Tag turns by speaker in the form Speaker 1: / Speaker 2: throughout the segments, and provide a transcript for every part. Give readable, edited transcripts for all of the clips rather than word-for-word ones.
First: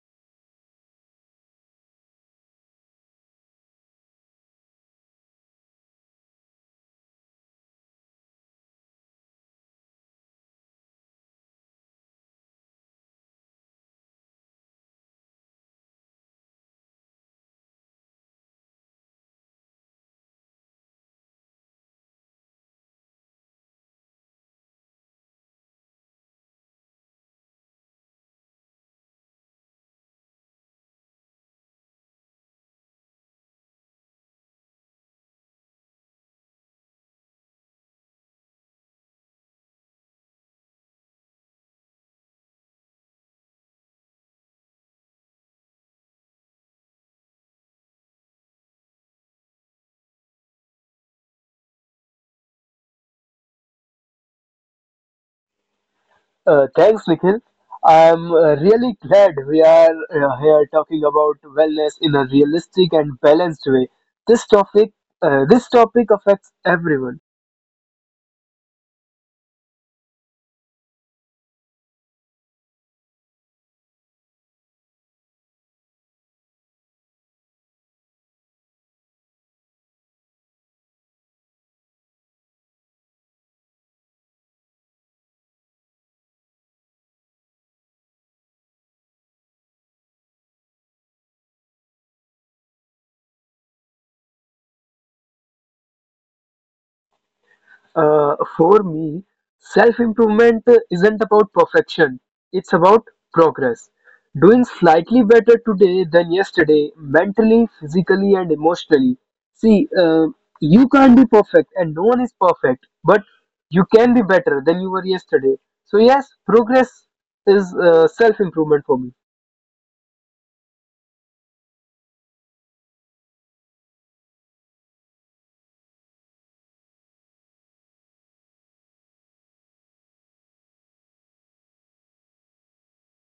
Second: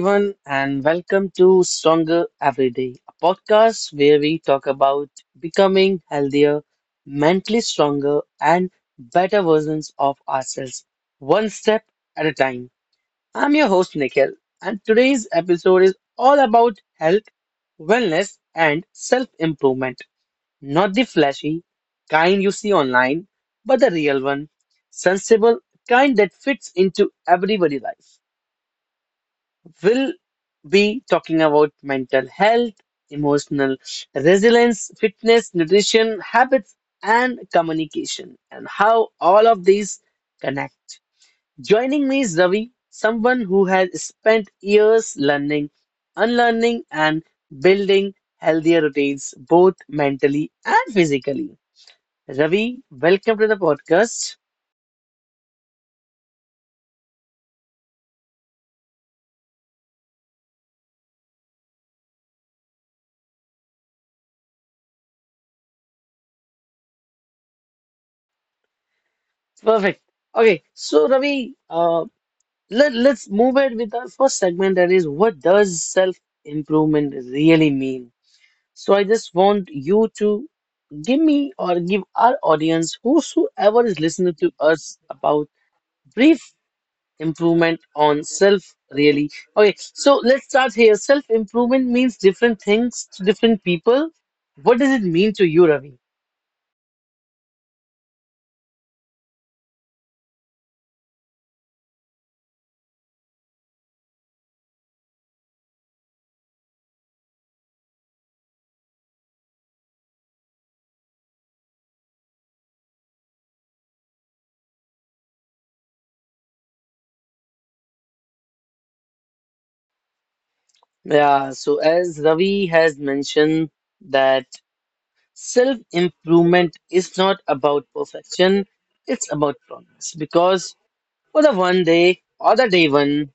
Speaker 1: everyone, and welcome to Stronger Every Day, a podcast where we talk about becoming healthier, mentally stronger, and better versions of ourselves, one step at a time. I'm your host, Nikhil, and today's episode is all about health, wellness, and self improvement. Not the flashy kind you see online, but the real one, sensible kind that fits into everybody's life will be talking about mental health, emotional resilience, fitness, nutrition, habits, and communication, and how all of these connect. Joining me is Ravi, someone who has spent years learning, unlearning, and building healthier routines, both mentally and physically. Ravi, welcome to the podcast.
Speaker 2: Thanks, Nikhil. I'm really glad we are here talking about wellness in a realistic and balanced way. This topic, this topic affects everyone.
Speaker 1: Perfect. Okay, so Ravi, let's move it with our first segment, that is, what does self improvement really mean? So I just want you to give me or give our audience, whosoever is listening to us, about brief improvement on self really. Okay, so let's start here. Self improvement means different things to different people. What does it mean to you, Ravi?
Speaker 2: For me, self improvement isn't about perfection, it's about progress. Doing slightly better today than yesterday, mentally, physically, and emotionally. See, you can't be perfect, and no one is perfect, but you can be better than you were yesterday. So, yes, progress is self improvement for me.
Speaker 1: Yeah, so as Ravi has mentioned that, self improvement is not about perfection, it's about progress. Because for the one day or the day one,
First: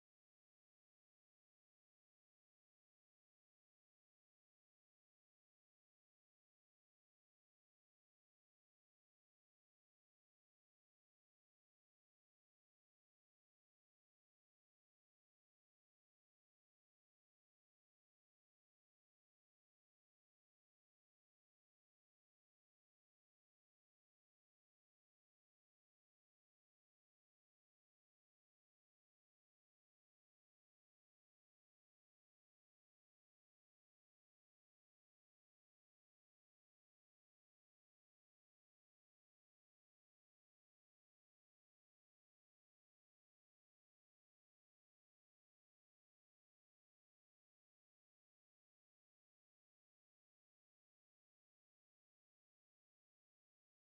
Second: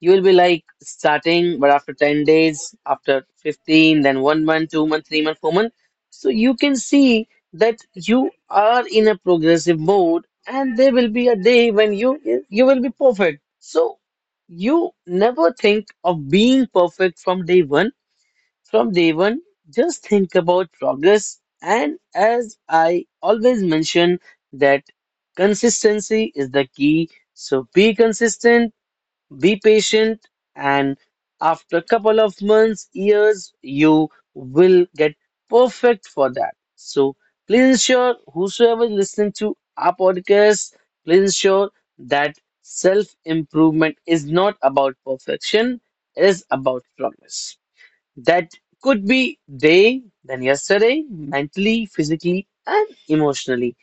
Speaker 1: you will be like starting, but after 10 days, after 15, then 1 month, 2 month, 3 month, 4 month. So you can see that you are in a progressive mode, and there will be a day when you will be perfect. So you never think of being perfect from day one from day one, just think about progress. And as I always mention that, consistency is the key. So be consistent, be patient, and after a couple of months, years, you will get perfect for that. So please ensure whosoever is listening to our podcast, please ensure that self improvement is not about perfection, it is about progress that could be day than yesterday, mentally, physically, and emotionally.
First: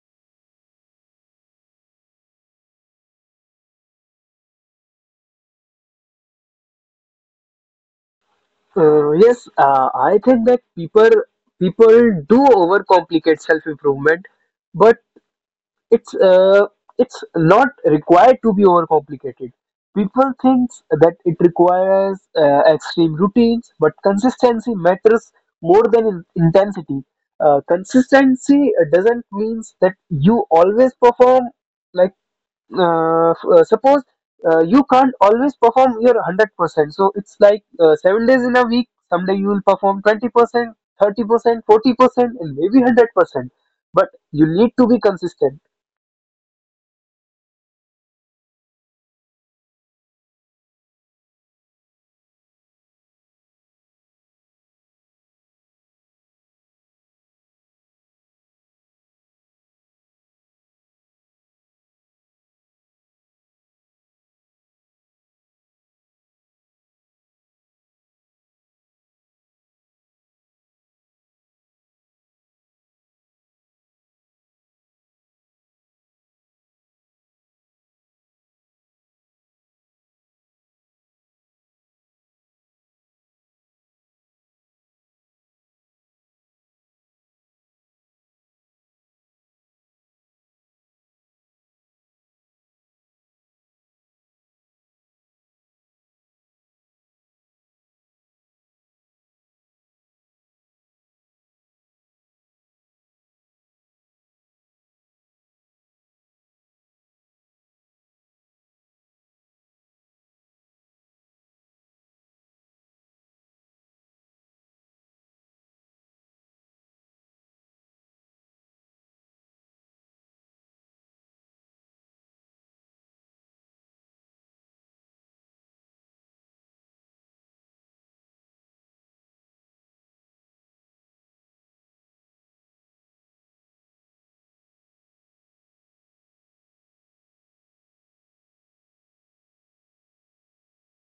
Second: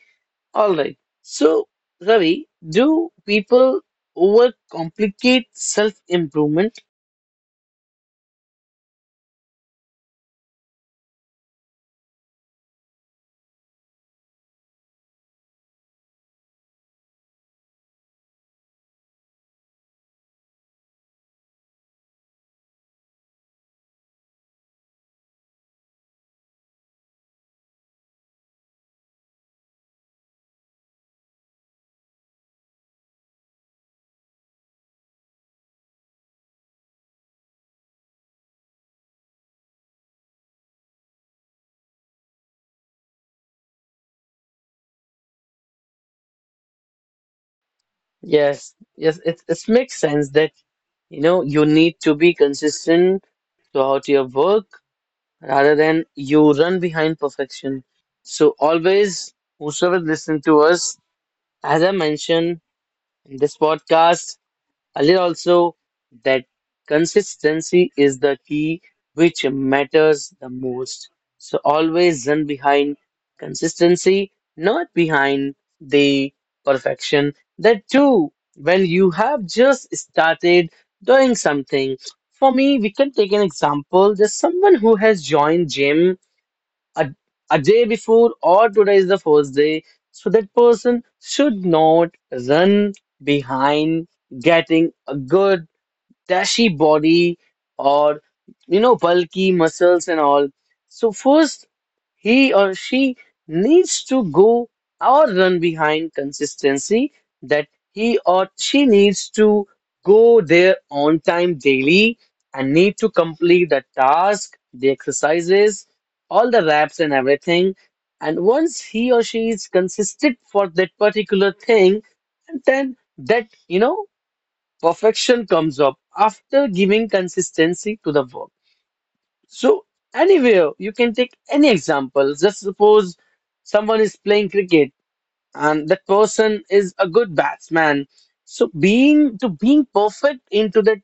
Speaker 1: All right. So, Ravi, do people overcomplicate self-improvement?
Speaker 2: Yes, I think that people do overcomplicate self improvement, but it's uh, it's not required to be overcomplicated. People think that it requires extreme routines, but consistency matters more than intensity. Consistency doesn't means that you always perform like suppose you can't always perform your 100%. So it's like 7 days in a week. Someday you will perform 20%, 30%, 40%, and maybe 100%. But you need to be consistent.
Speaker 1: Yes, yes, it makes sense that you know you need to be consistent throughout your work rather than you run behind perfection. So always, whosoever listen to us, as I mentioned in this podcast earlier also that, consistency is the key which matters the most. So always run behind consistency, not behind the perfection. That too, when you have just started doing something. For me, we can take an example. There's someone who has joined gym a, a day before or today is the first day. So that person should not run behind getting a good dashy body or you know bulky muscles and all. So first, he or she needs to go or run behind consistency that he or she needs to go there on time daily and need to complete the task, the exercises, all the reps and everything. And once he or she is consistent for that particular thing, and then that you know perfection comes up after giving consistency to the work. So anywhere you can take any example. Just suppose someone is playing cricket and that person is a good batsman. So being to being perfect into that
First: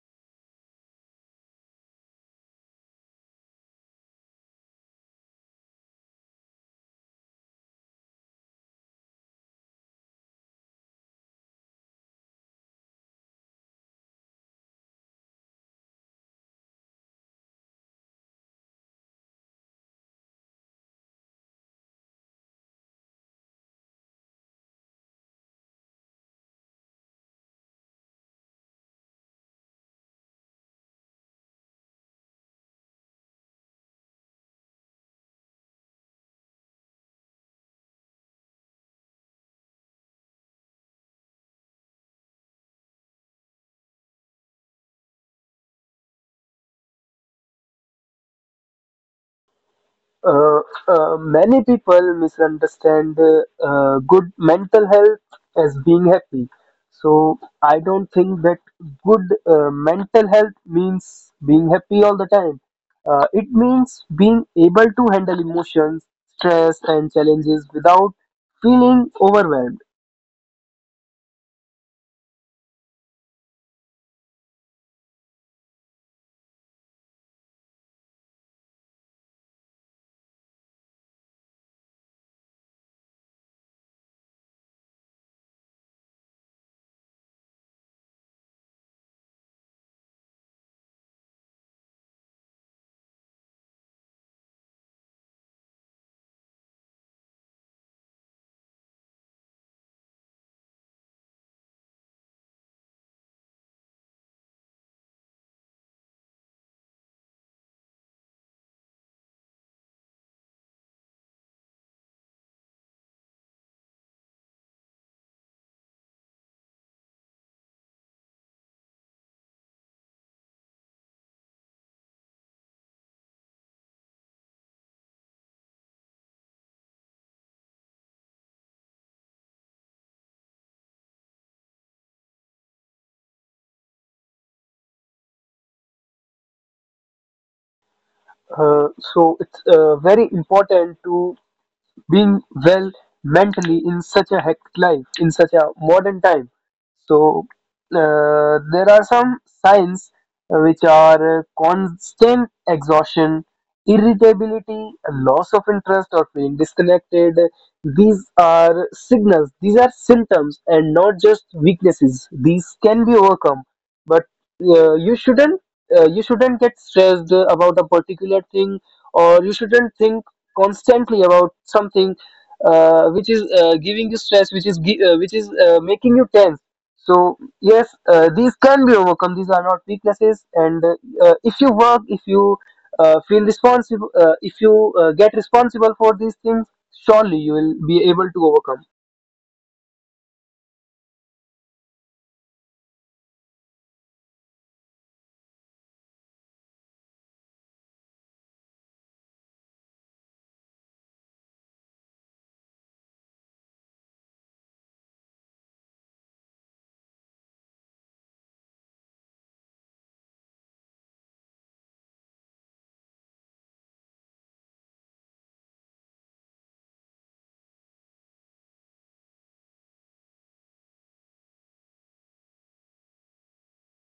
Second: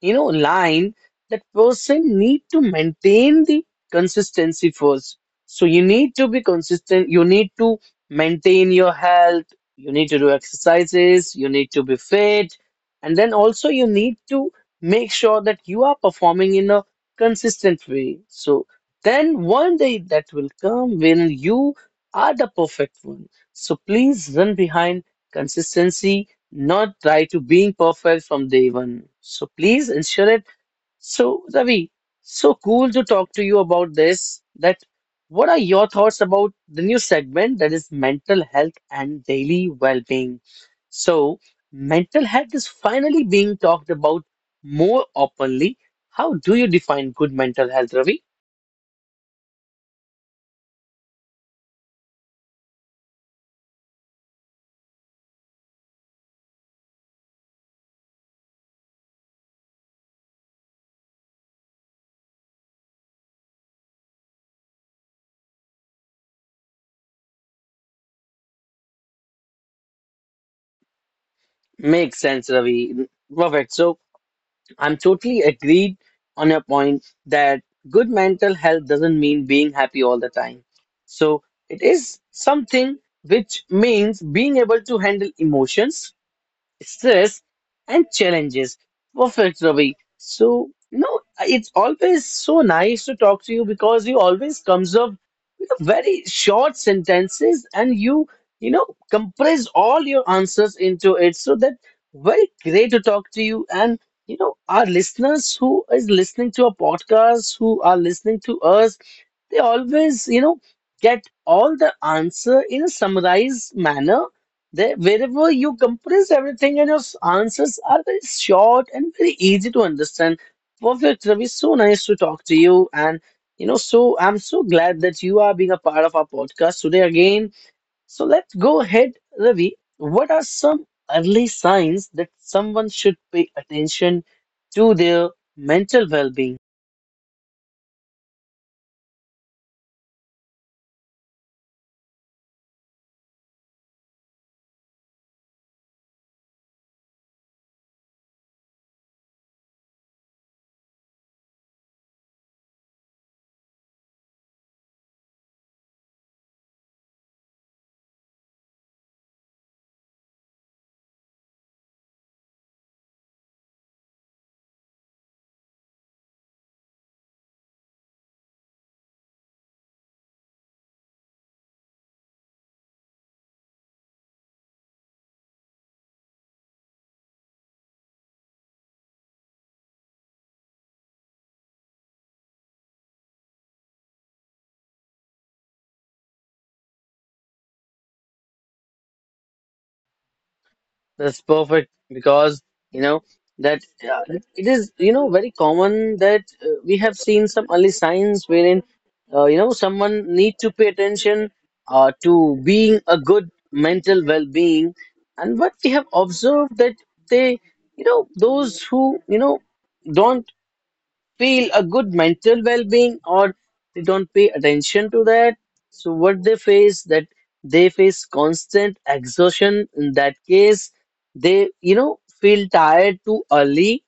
Speaker 1: you know line, that person need to maintain the consistency first. So you need to be consistent. You need to maintain your health. You need to do exercises. You need to be fit, and then also you need to make sure that you are performing in a consistent way. So then one day that will come when you are the perfect one. So please run behind consistency, not try to being perfect from day one. So please ensure it. So Ravi, so cool to talk to you about this. That, what are your thoughts about the new segment, that is mental health and daily well-being? So mental health is finally being talked about more openly. How do you define good mental health, Ravi?
Speaker 2: uh, Many people misunderstand good mental health as being happy. So I don't think that good mental health means being happy all the time. It means being able to handle emotions, stress, and challenges without feeling overwhelmed.
Speaker 1: Makes sense, Ravi. Perfect. So I'm totally agreed on your point that good mental health doesn't mean being happy all the time. So it is something which means being able to handle emotions, stress, and challenges. Perfect, Ravi. So, no, it's always so nice to talk to you because you always comes up with a very short sentences, and you know, compress all your answers into it. So that, very great to talk to you, and you know our listeners who is listening to our podcast, who are listening to us, they always, you know, get all the answer in a summarized manner. There, wherever you compress everything, and your answers are very short and very easy to understand. Perfect, Ravi. So nice to talk to you. And, you know, so I'm so glad that you are being a part of our podcast today again. So let's go ahead, Ravi. What are some early signs that someone should pay attention to their mental well being?
Speaker 2: Uh, so it's very important to being well mentally in such a hectic life, in such a modern time. So there are some signs which are constant exhaustion, irritability, loss of interest, or feeling disconnected. These are signals. These are symptoms, and not just weaknesses. These can be overcome, but you shouldn't. You shouldn't get stressed about a particular thing or you shouldn't think constantly about something which is giving you stress, which is making you tense. So yes, these can be overcome. These are not weaknesses, and if you work, if you feel responsible, if you get responsible for these things, surely you will be able to overcome.
Speaker 1: That's perfect because you know that it is you know very common that we have seen some early signs wherein you know someone need to pay attention to being a good mental well-being. And what we have observed that they you know, those who you know don't feel a good mental well-being, or they don't pay attention to that. So what they face, that they face constant exhaustion. In that case, they you know feel tired too early.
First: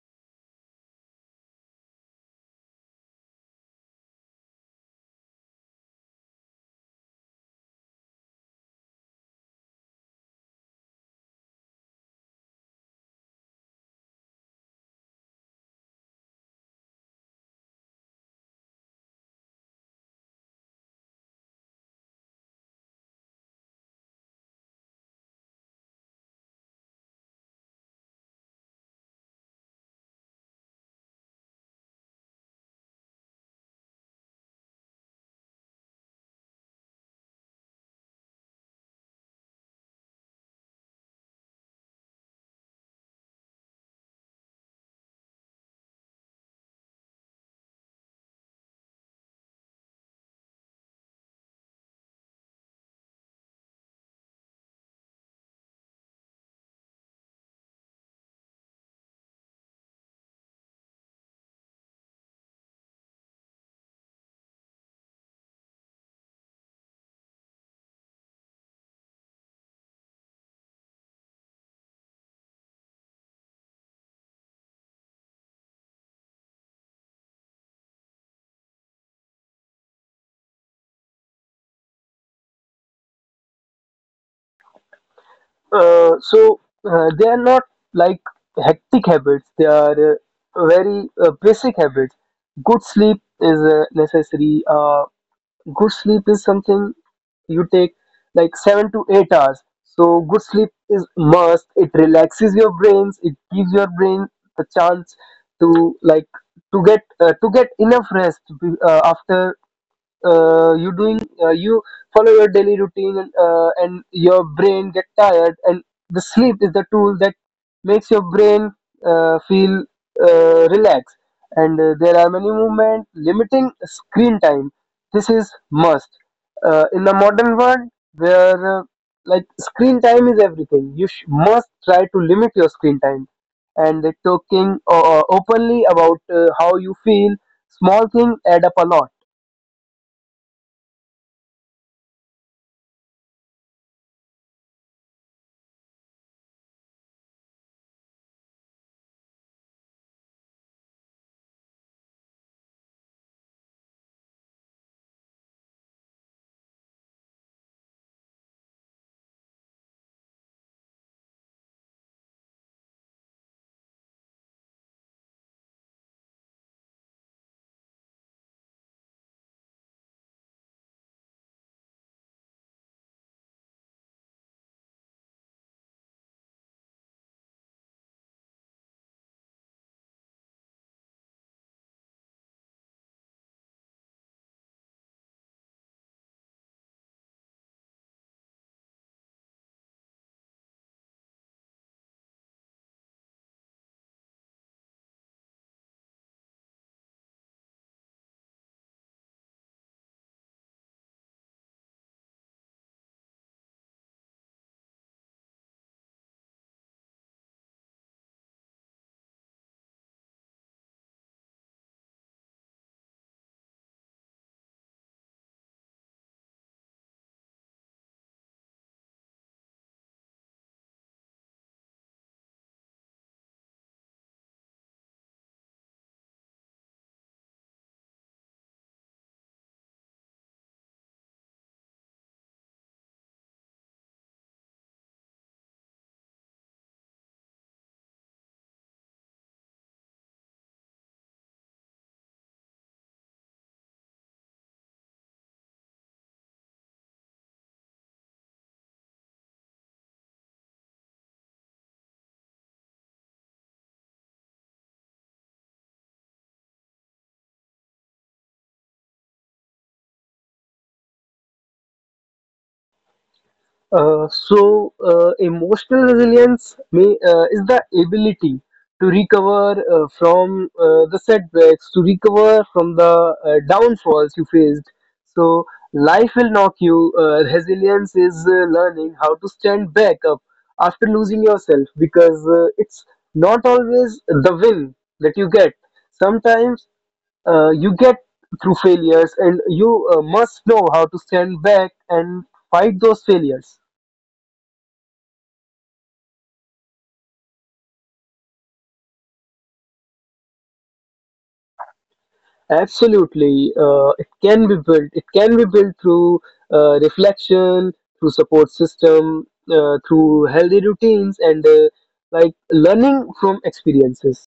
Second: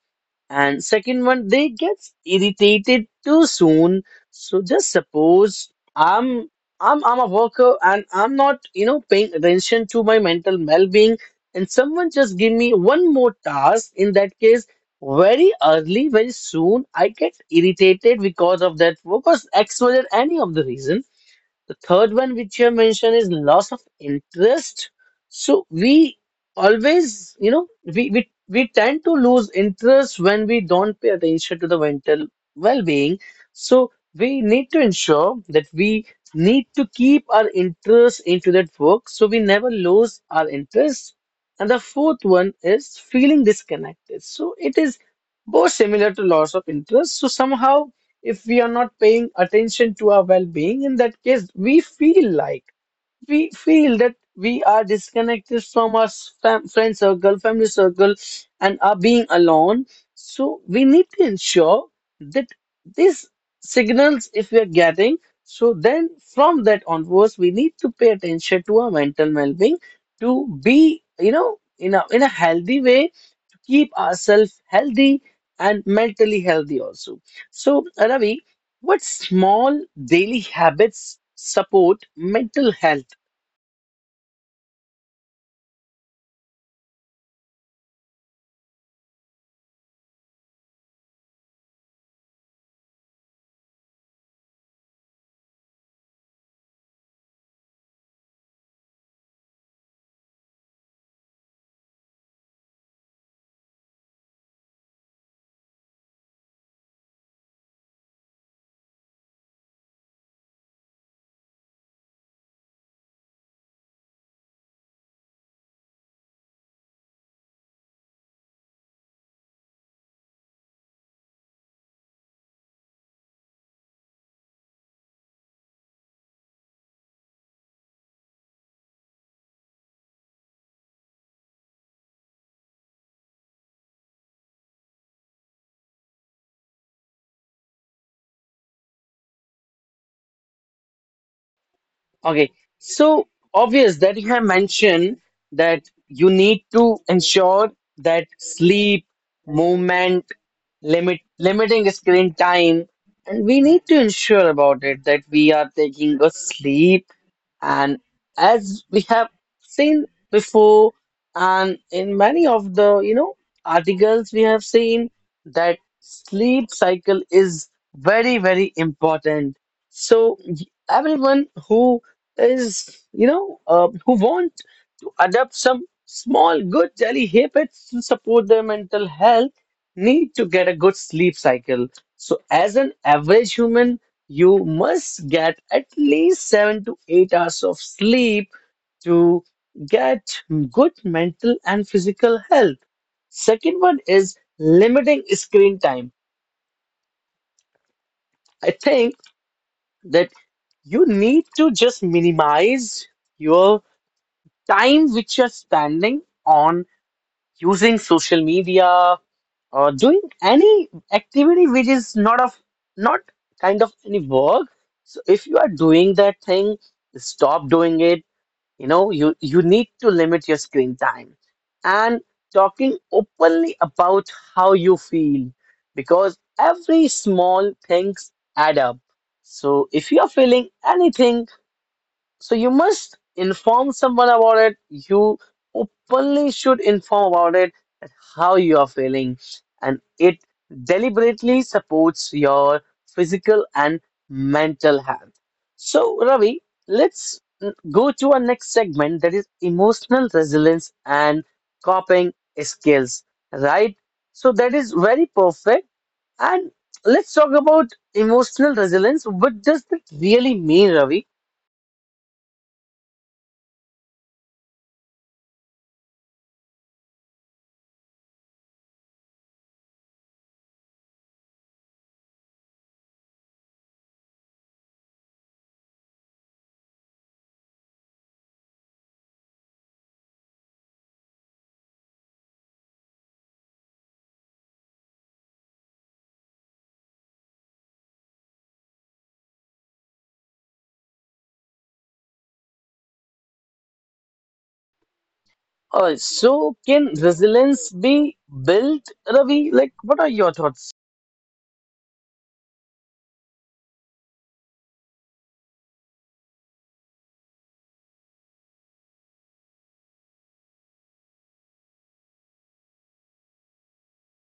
Speaker 1: And second one, they get irritated too soon. So just suppose I'm I'm a worker and I'm not, you know, paying attention to my mental well-being, and someone just give me one more task. In that case, very early, very soon, I get irritated because of that, because X, Y, or any of the reason. The third one which you have mentioned is loss of interest. So we always, you know, we tend to lose interest when we don't pay attention to the mental well-being. So we need to ensure that we need to keep our interest into that work so we never lose our interest. And the fourth one is feeling disconnected. So it is both similar to loss of interest. So somehow if we are not paying attention to our well-being, in that case, we feel like we feel that we are disconnected from our friend circle, family circle, and are being alone. So we need to ensure that these signals, if we are getting, so then from that onwards, we need to pay attention to our mental well-being to be, you know, in a healthy way, keep ourselves healthy and mentally healthy also. So, Ravi, what small daily habits support mental health?
Speaker 2: So they are not like hectic habits. They are very basic habits. Good sleep is necessary. Good sleep is something you take like 7 to 8 hours. So good sleep is must. It relaxes your brains. It gives your brain the chance to like to get enough rest, after you follow your daily routine, and your brain get tired, and the sleep is the tool that makes your brain feel relaxed. And there are many movement limiting screen time. This is must in the modern world, where like screen time is everything. You must try to limit your screen time, and talking openly about how you feel. Small things add up a lot.
Speaker 1: Okay, so obvious that you have mentioned that you need to ensure that sleep, movement, limiting screen time, and we need to ensure about it that we are taking a sleep. And as we have seen before, and in many of the you know articles, we have seen that sleep cycle is very very important. So everyone who is, you know, who want to adopt some small good daily habits to support their mental health need to get a good sleep cycle. So, as an average human, you must get at least 7 to 8 hours of sleep to get good mental and physical health. Second one is limiting screen time. I think that you need to just minimize your time which you're spending on using social media or doing any activity which is not of, not kind of any work. So if you are doing that thing, stop doing it. You know, you need to limit your screen time, and talking openly about how you feel, because every small things add up. So if you are feeling anything, so you must inform someone about it. You openly should inform about it, that how you are feeling, and it deliberately supports your physical and mental health. So, Ravi, let's go to our next segment, that is emotional resilience and coping skills, right? So, that is very perfect. And let's talk about emotional resilience. What does that really mean, Ravi?
Speaker 2: So, emotional resilience is the ability to recover from the setbacks, to recover from the downfalls you faced. So, life will knock you. Resilience is learning how to stand back up after losing yourself, because it's not always the win that you get. Sometimes you get through failures, and you must know how to stand back and fight those failures.
Speaker 1: So can resilience be built, Ravi? Like, what are your thoughts?
Speaker 2: Absolutely, it can be built. It can be built through reflection, through support system, through healthy routines, and like learning from experiences.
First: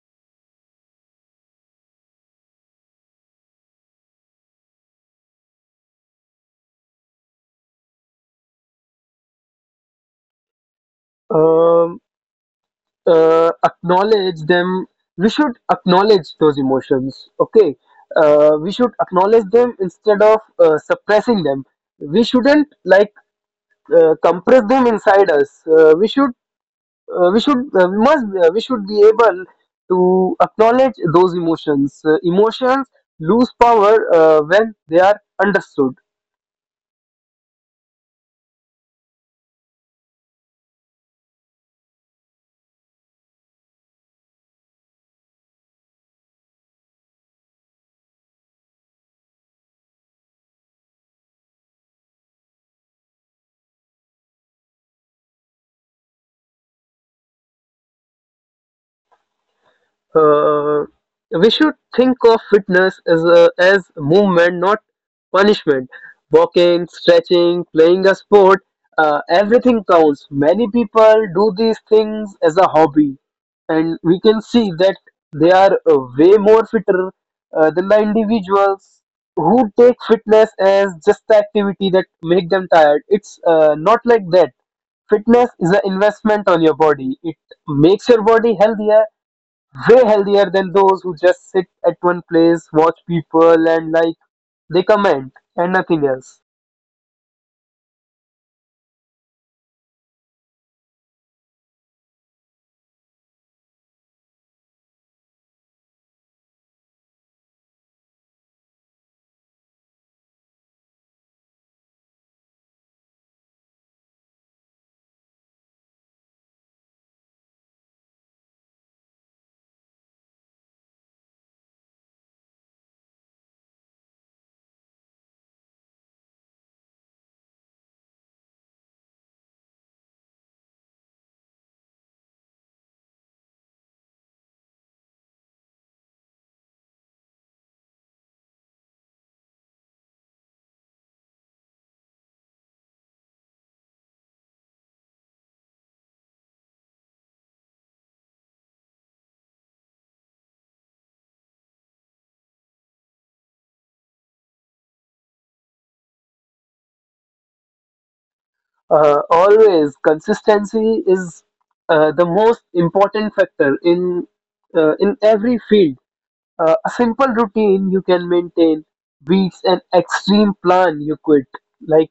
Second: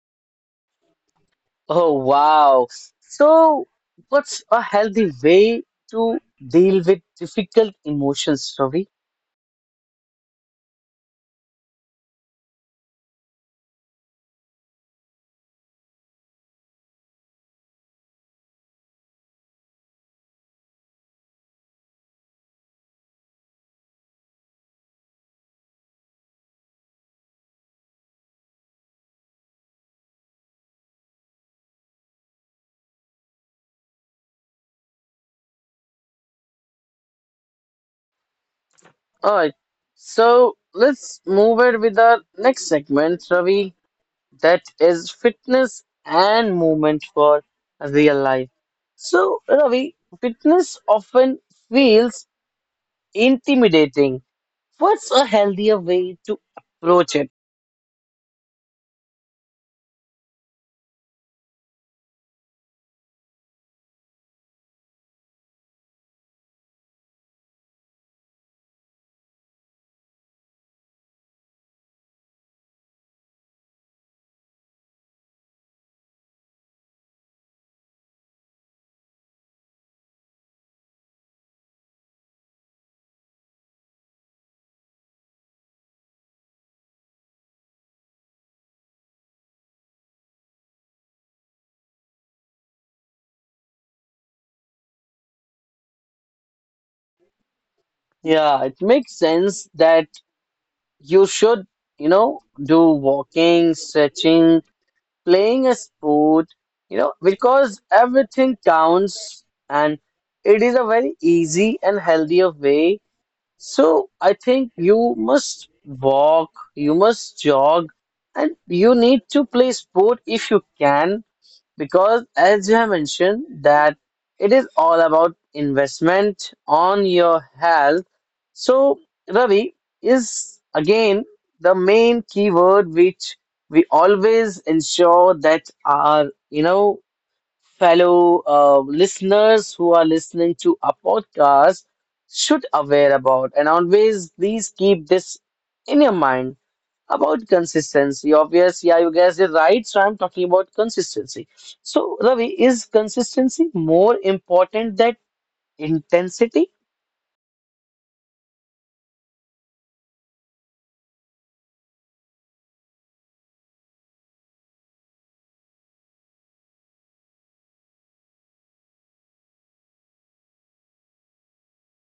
Speaker 1: Oh, wow. So, what's a healthy way to deal with difficult emotions, Ravi?
Speaker 2: Um, Acknowledge them. We should acknowledge those emotions. Okay, we should acknowledge them instead of suppressing them. We shouldn't like compress them inside us. We should be able to acknowledge those emotions. Emotions lose power when they are understood.
Speaker 1: All right. So, let's move it with our next segment, Ravi. That is fitness and movement for real life. So, Ravi, fitness often feels intimidating. What's a healthier way to approach it?
Speaker 2: Uh, we should think of fitness as movement, not punishment. Walking, stretching, playing a sport, everything counts. Many people do these things as a hobby, and we can see that they are way more fitter than the individuals who take fitness as just the activity that make them tired. It's not like that. Fitness is an investment on your body. It makes your body healthier, way healthier than those who just sit at one place, watch people, and like they comment and nothing else.
Speaker 1: Yeah, it makes sense that you should, you know, do walking, stretching, playing a sport, you know, because everything counts and it is a very easy and healthier way. So I think you must walk, you must jog, and you need to play sport if you can because as you have mentioned that it is all about investment on your health. So, Ravi, is again the main keyword which we always ensure that our you know fellow listeners who are listening to our podcast should aware about, and always please keep this in your mind about consistency, obvious. Yeah, you guys did right. So I'm talking about consistency. So, Ravi, is consistency more important than intensity?
Speaker 2: Always, consistency is the most important factor in every field. A simple routine you can maintain beats an extreme plan you quit. Like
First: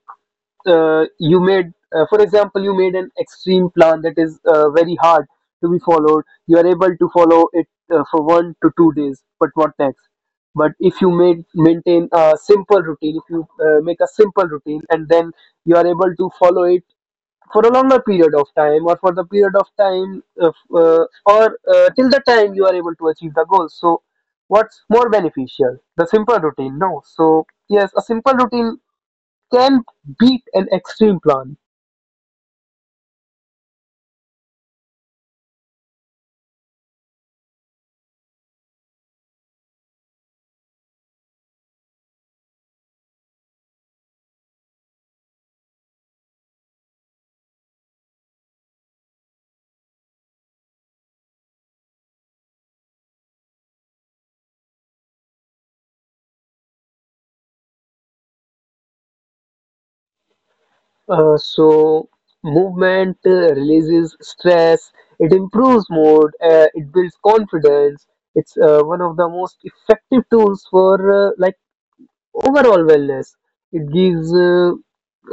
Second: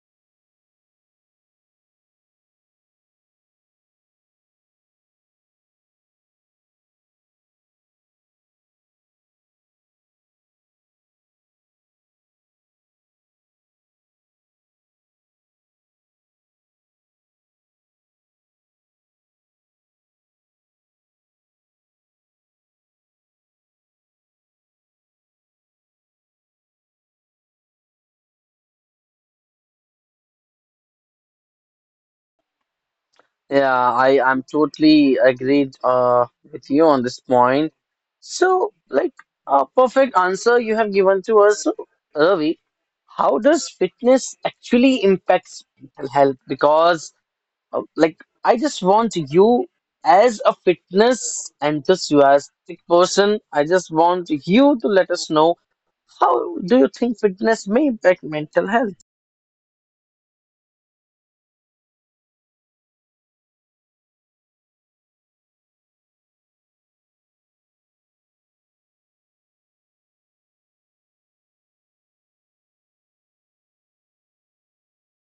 Speaker 2: you made for example, you made an extreme plan that is very hard to be followed. You are able to follow it for 1 to 2 days, but what next? But if you made maintain a simple routine, if you make a simple routine, and then you are able to follow it for a longer period of time, or for the period of time or till the time you are able to achieve the goal. So what's more beneficial? The simple routine. No, so yes, a simple routine can beat an extreme plan.
Speaker 1: Yeah, I'm totally agreed with you on this point. So, like a perfect answer you have given to us, so, Ravi. How does fitness actually impact mental health? Because Uh, like I just want you as a fitness enthusiastic person, I just want you to let us know how do you think fitness may impact mental health?
Speaker 2: So movement releases stress, it improves mood, it builds confidence. It's one of the most effective tools for like overall wellness. It gives uh,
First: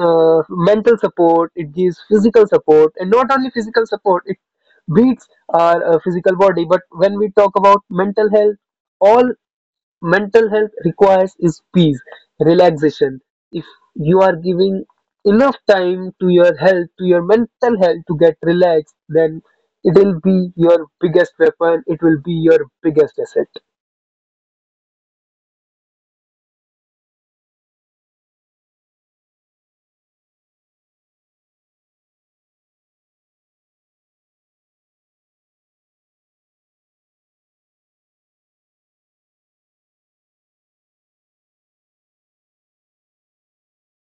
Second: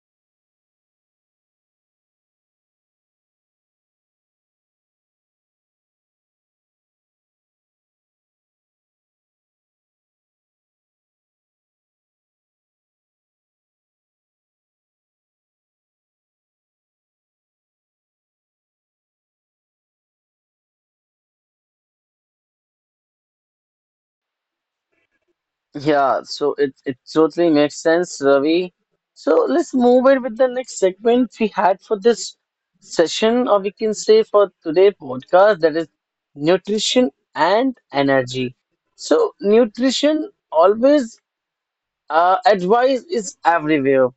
Speaker 2: uh, mental support, it gives physical support, and not only physical support, it beats our physical body. But when we talk about mental health, all mental health requires is peace, relaxation. If you are giving enough time to your health, to your mental health to get relaxed, then it will be your biggest weapon. It will be your biggest asset.
Speaker 1: Yeah, so it totally makes sense, Ravi. So let's move in with the next segment we had for this session, or we can say for today podcast, that is nutrition and energy. So nutrition always. Advice is everywhere.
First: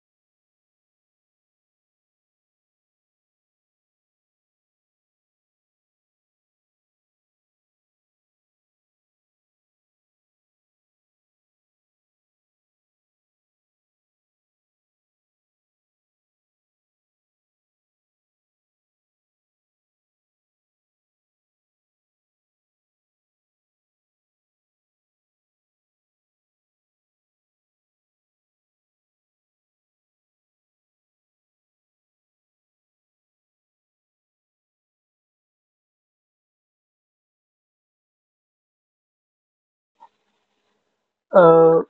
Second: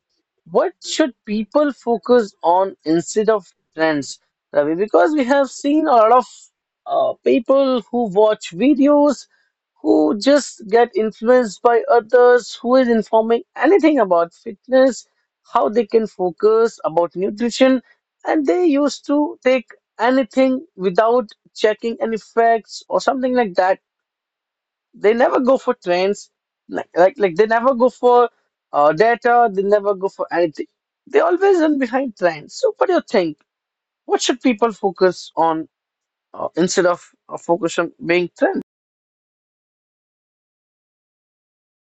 Speaker 1: What should people focus on instead of trends, Ravi? Because we have seen a lot of people who watch videos, who just get influenced by others, who is informing anything about fitness, how they can focus about nutrition, and they used to take anything without checking any facts or something like that. They never go for trends, like they never go for data. They never go for anything. They always run behind trends. So what do you think? What should people focus on instead of focus on being trend?
Speaker 2: Uh,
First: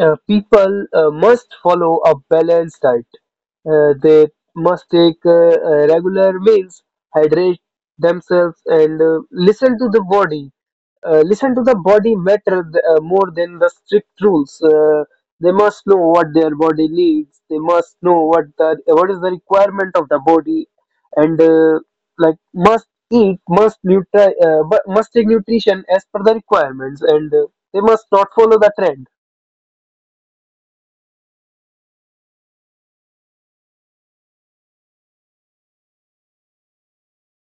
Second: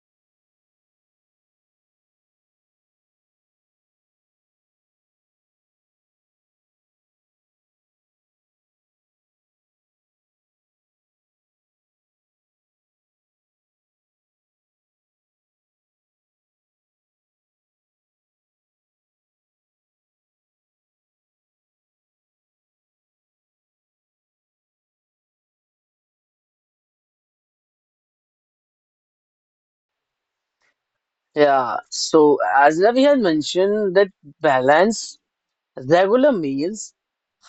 Speaker 2: People must follow a balanced diet. They must take regular meals, hydrate themselves, and listen to the body. Listen to the body matter more than the strict rules. They must know what their body needs. They must know what is the requirement of the body, and like must eat, must take nutrition as per the requirements, and they must not follow the trend.
Speaker 1: Yeah. So as Ravi had mentioned, that balance, regular meals,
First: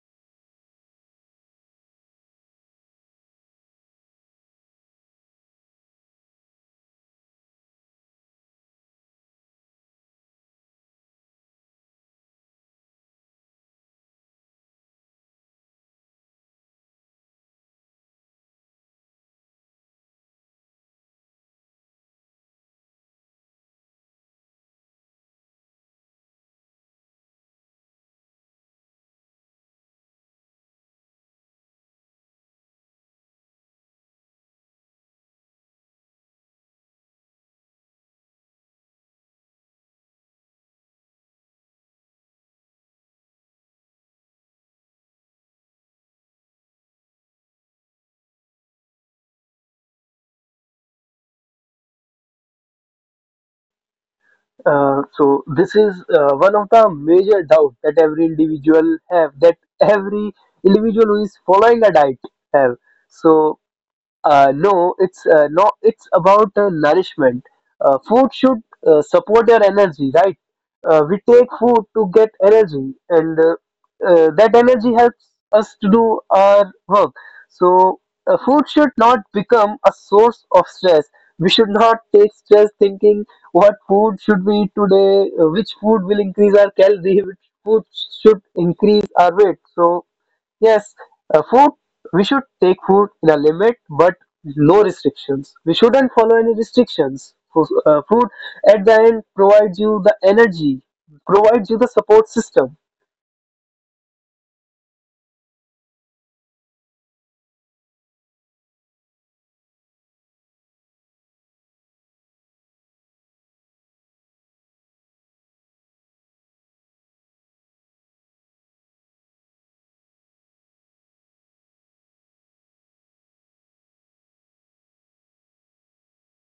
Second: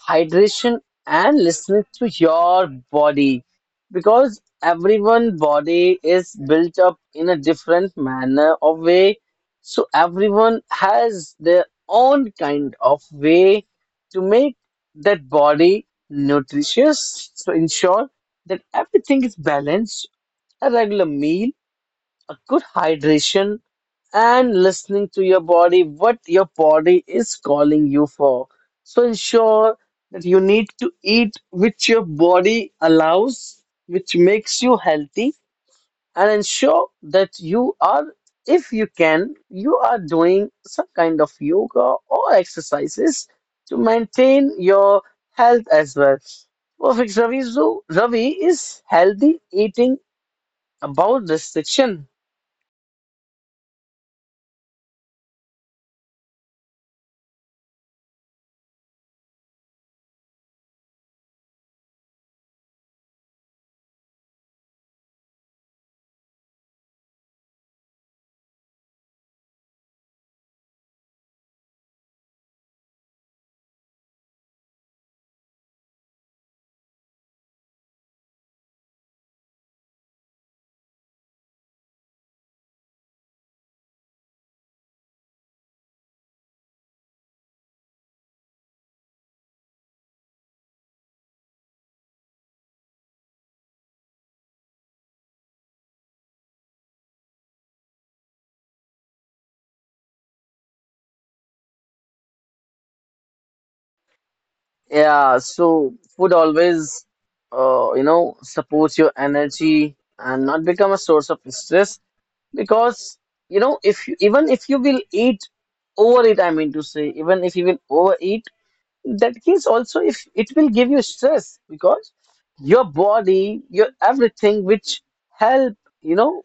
Speaker 1: hydration, and listening to your body, because everyone body is built up in a different manner of way, so everyone has their own kind of way to make that body nutritious. So ensure that everything is balanced, a regular meal, a good hydration, and listening to your body, what your body is calling you for. So ensure that you need to eat which your body allows, which makes you healthy, and ensure that you are, if you can, you are doing some kind of yoga or exercises to maintain your health as well. Perfect, Ravi. So, Ravi, is healthy eating about restriction?
Speaker 2: So this is one of the major doubt that every individual who is following a diet have. So no, it's no, it's about nourishment. Food should support your energy, right? We take food to get energy, and that energy helps us to do our work. So, food should not become a source of stress. We should not take stress thinking what food should we eat today, which food will increase our calorie, which food should increase our weight. So, yes, food. We should take food in a limit, but no restrictions. We shouldn't follow any restrictions. Food at the end provides you the energy, provides you the support system.
Speaker 1: Yeah, so food always, you know, supports your energy and not become a source of stress, because, you know, if you, even if you will eat, overeat, I mean to say, even if you will overeat. That case also if it will give you stress, because your body, your everything which help, you know,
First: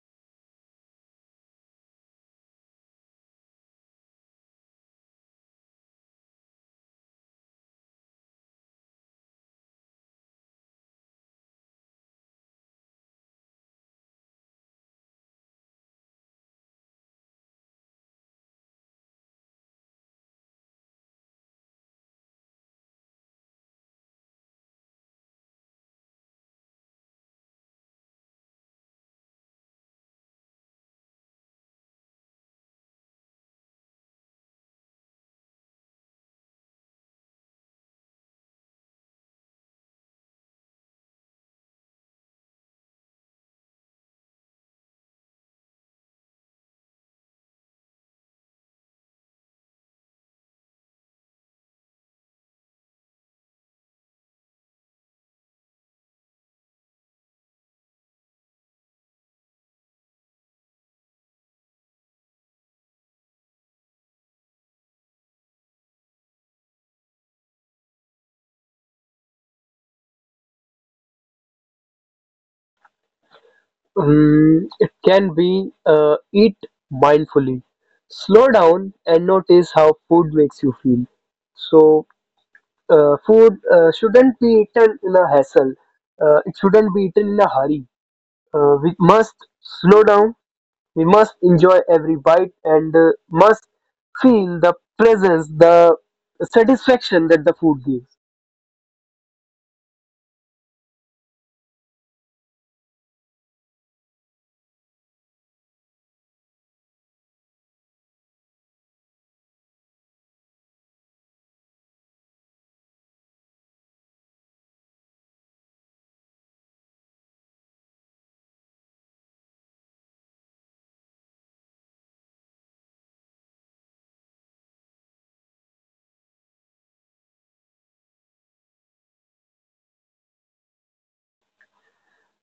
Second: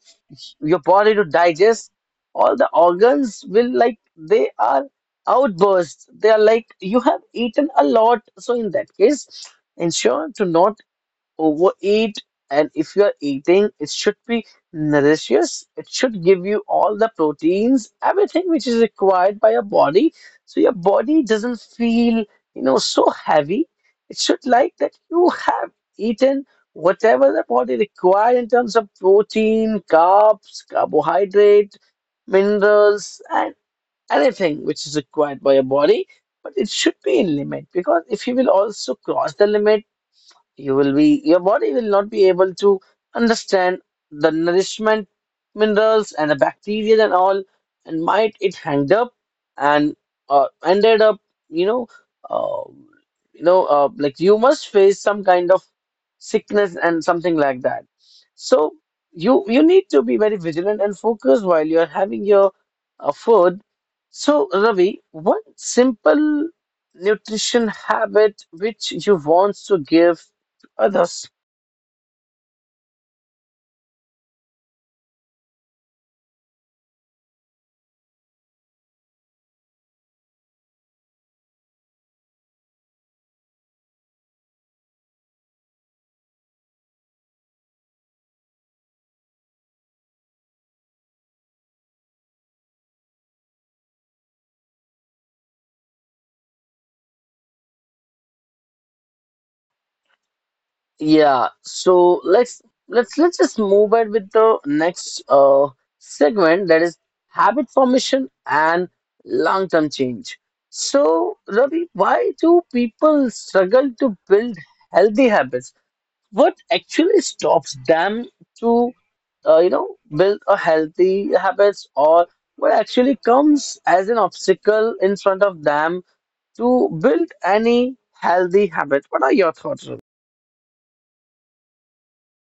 Speaker 1: your body to digest, all the organs will, like, they are outbursts, they are like you have eaten a lot. So in that case, ensure to not overeat, and if you are eating, it should be nourishes, it should give you all the proteins, everything which is required by your body, so your body doesn't feel, you know, so heavy. It should, like, that you have eaten whatever the body required in terms of protein, carbs, carbohydrate, minerals, and anything which is required by your body, but it should be in limit, because if you will also cross the limit, you will be, your body will not be able to understand the nourishment, minerals, and the bacteria and all, and might it hanged up, and ended up, you know, uh, like you must face some kind of sickness and something like that. So you need to be very vigilant and focused while you are having your food. So, Ravi, one simple nutrition habit which you want to give others.
Speaker 2: It can be eat mindfully. Slow down and notice how food makes you feel. So, food shouldn't be eaten in a hassle. It shouldn't be eaten in a hurry. We must slow down. We must enjoy every bite and must feel the presence, the satisfaction that the food gives.
Speaker 1: Yeah, so let's just move ahead with the next segment, that is habit formation and long-term change. So, Ravi, why do people struggle to build healthy habits? What actually stops them to, you know, build a healthy habits, or what actually comes as an obstacle in front of them to build any healthy habit? What are your thoughts, Ravi?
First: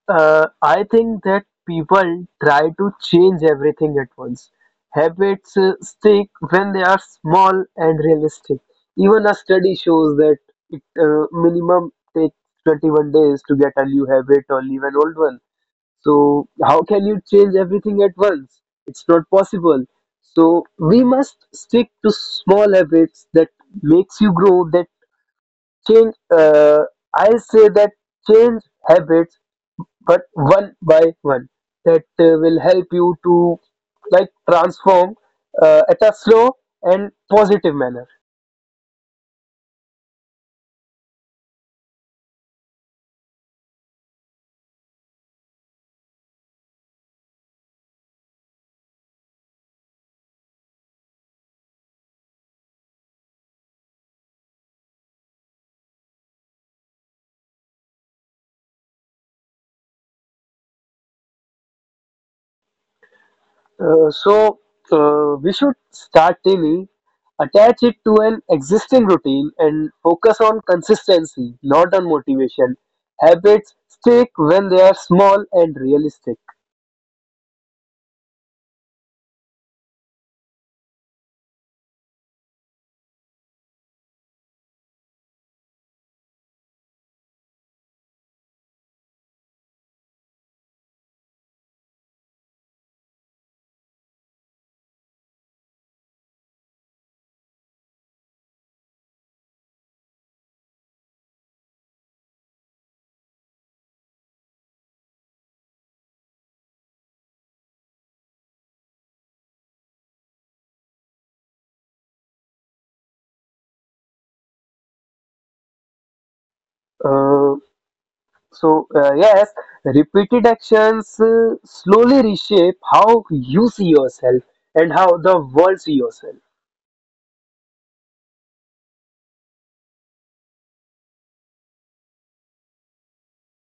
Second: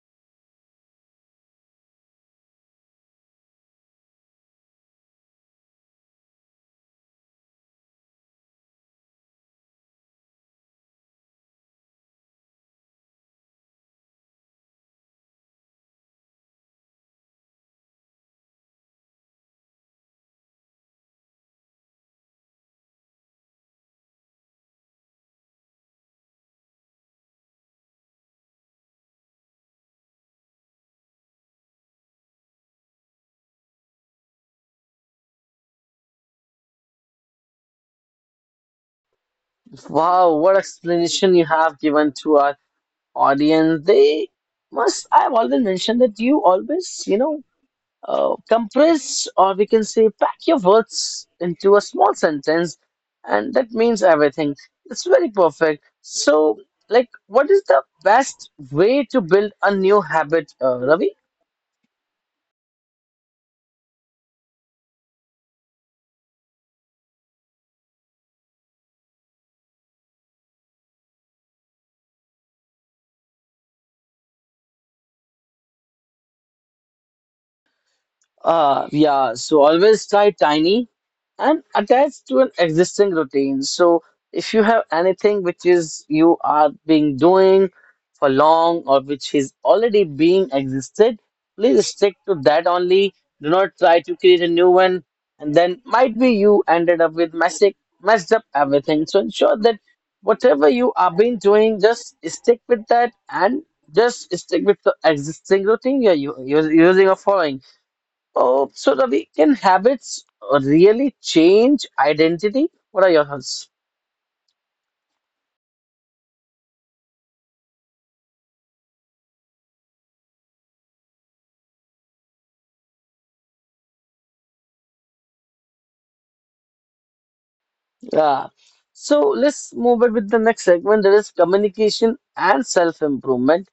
Speaker 2: I think that people try to change everything at once. Habits stick when they are small and realistic. Even a study shows that it minimum takes 21 days to get a new habit or leave an old one. So, how can you change everything at once? It's not possible. So, we must stick to small habits that makes you grow, that change. I say that change habits, but one by one. That will help you to like transform at a slow and positive manner.
Speaker 1: Wow, what explanation you have given to our audience. They must, I've already mentioned that you always, you know, compress, or we can say pack your words into a small sentence, and that means everything. It's very perfect. So, like, what is the best way to build a new habit, Ravi?
Speaker 2: So we should start daily, attach it to an existing routine, and focus on consistency, not on motivation. Habits stick when they are small and realistic.
Speaker 1: Yeah, so always try tiny and attach to an existing routine. So if you have anything which is you are being doing for long, or which is already being existed, please stick to that only. Do not try to create a new one, and then might be you ended up with messy, messed up everything. So ensure that whatever you are been doing, just stick with that, and just stick with the existing routine you're, you're using or following. Oh, so, Ravi, can habits really change identity? What are your thoughts?
Speaker 2: Uh, so yes, repeated actions slowly reshape how you see yourself and how the world see yourself.
Speaker 1: Yeah. So let's move it with the next segment. That is communication and self-improvement.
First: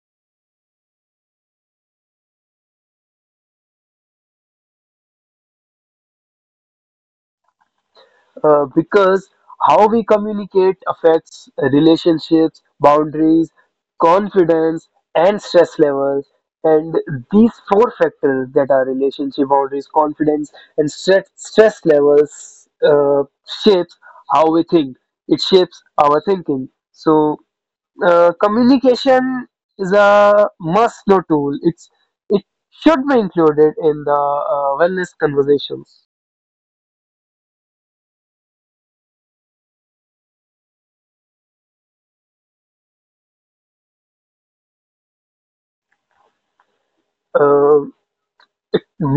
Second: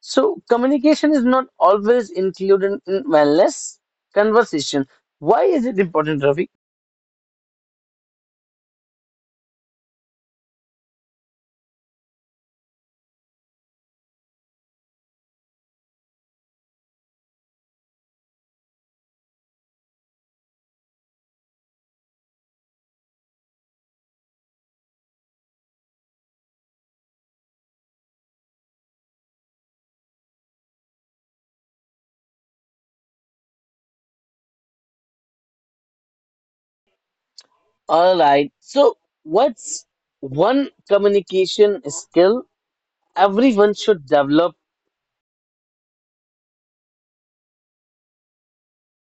Speaker 1: So communication is not always included in wellness conversation. Why is it important, Ravi?
Speaker 2: Because how we communicate affects relationships, boundaries, confidence, and stress levels. And these four factors, that are relationship boundaries, confidence, and stress levels, shapes how we think. It shapes our thinking. So communication is a must-know tool. It should be included in the wellness conversations.
Speaker 1: All right. So what's one communication skill everyone should develop?
Speaker 2: Uh,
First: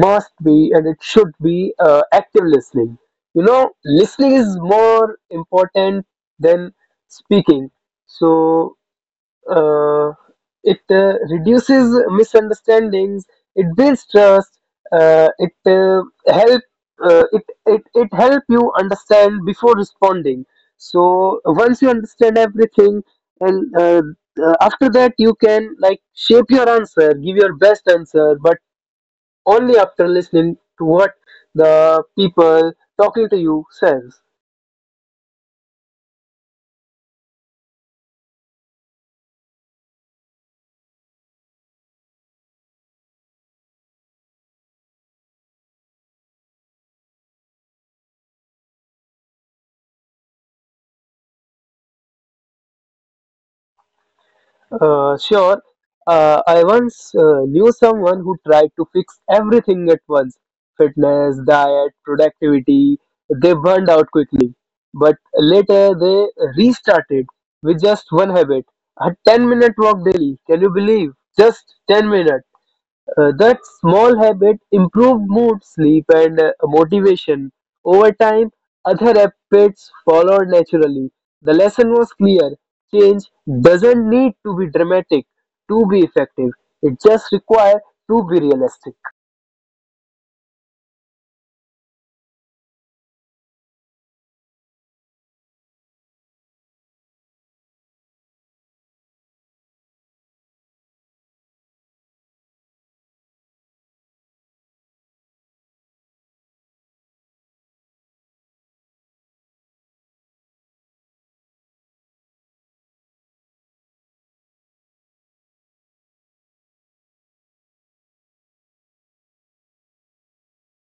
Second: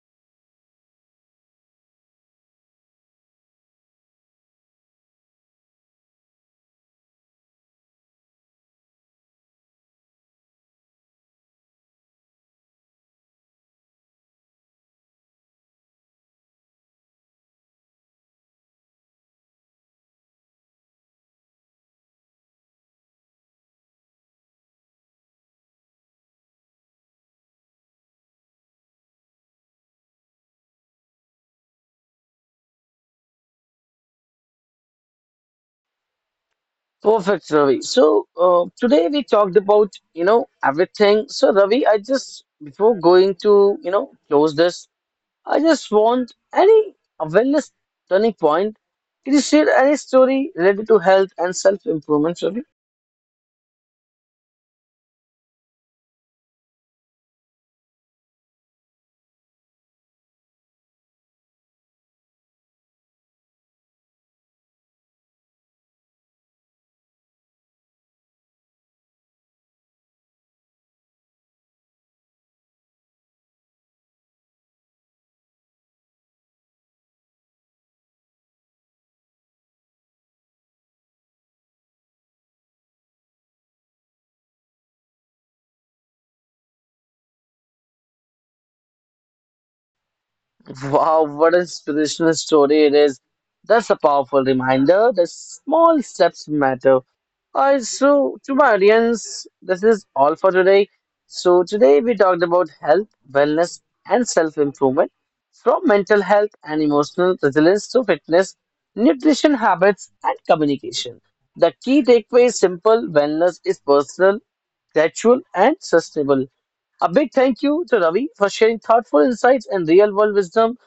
Speaker 2: must be and it should be active listening. Listening is more important than speaking. So uh, it reduces misunderstandings. It builds trust. Uh, it uh, help it help you understand before responding. So once you understand everything, and after that you can like shape your answer, give your best answer, but only after listening to what the people talking to you says.
Speaker 1: Perfect, Ravi. So today we talked about, you know, everything. So, Ravi, I just before going to, you know, close this, I just want any awareness turning point. Can you share any story related to health and self-improvement, Ravi?
Speaker 2: Sure, I once knew someone who tried to fix everything at once: fitness, diet, productivity. They burned out quickly. But later they restarted with just one habit, a 10-minute walk daily. Can you believe? Just 10 minutes. That small habit improved mood, sleep, and motivation. Over time, other habits followed naturally. The lesson was clear: change doesn't need to be dramatic to be effective, it just requires to be realistic.
Speaker 1: Wow, what a inspirational story it is. That's a powerful reminder that small steps matter. Alright, so to my audience, this is all for today. So today we talked about health, wellness, and self-improvement, from mental health and emotional resilience to fitness, nutrition habits, and communication. The key takeaway is simple: wellness is personal, gradual, and sustainable. A big thank you to Ravi for sharing thoughtful insights and real-world wisdom,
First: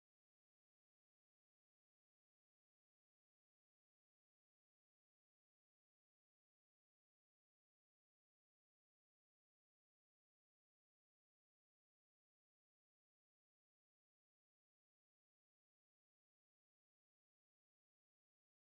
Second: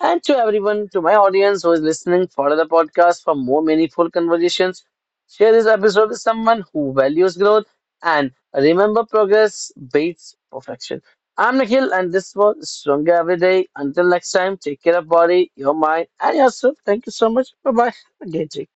Speaker 1: and to everyone, to my audience who is listening, follow the podcast for more meaningful conversations. Share this episode with someone who values growth, and remember progress beats perfection. I'm Nikhil, and this was Stronger Every Day. Until next time, take care of body, your mind, and yourself. Thank you so much. Bye bye. Have a great day.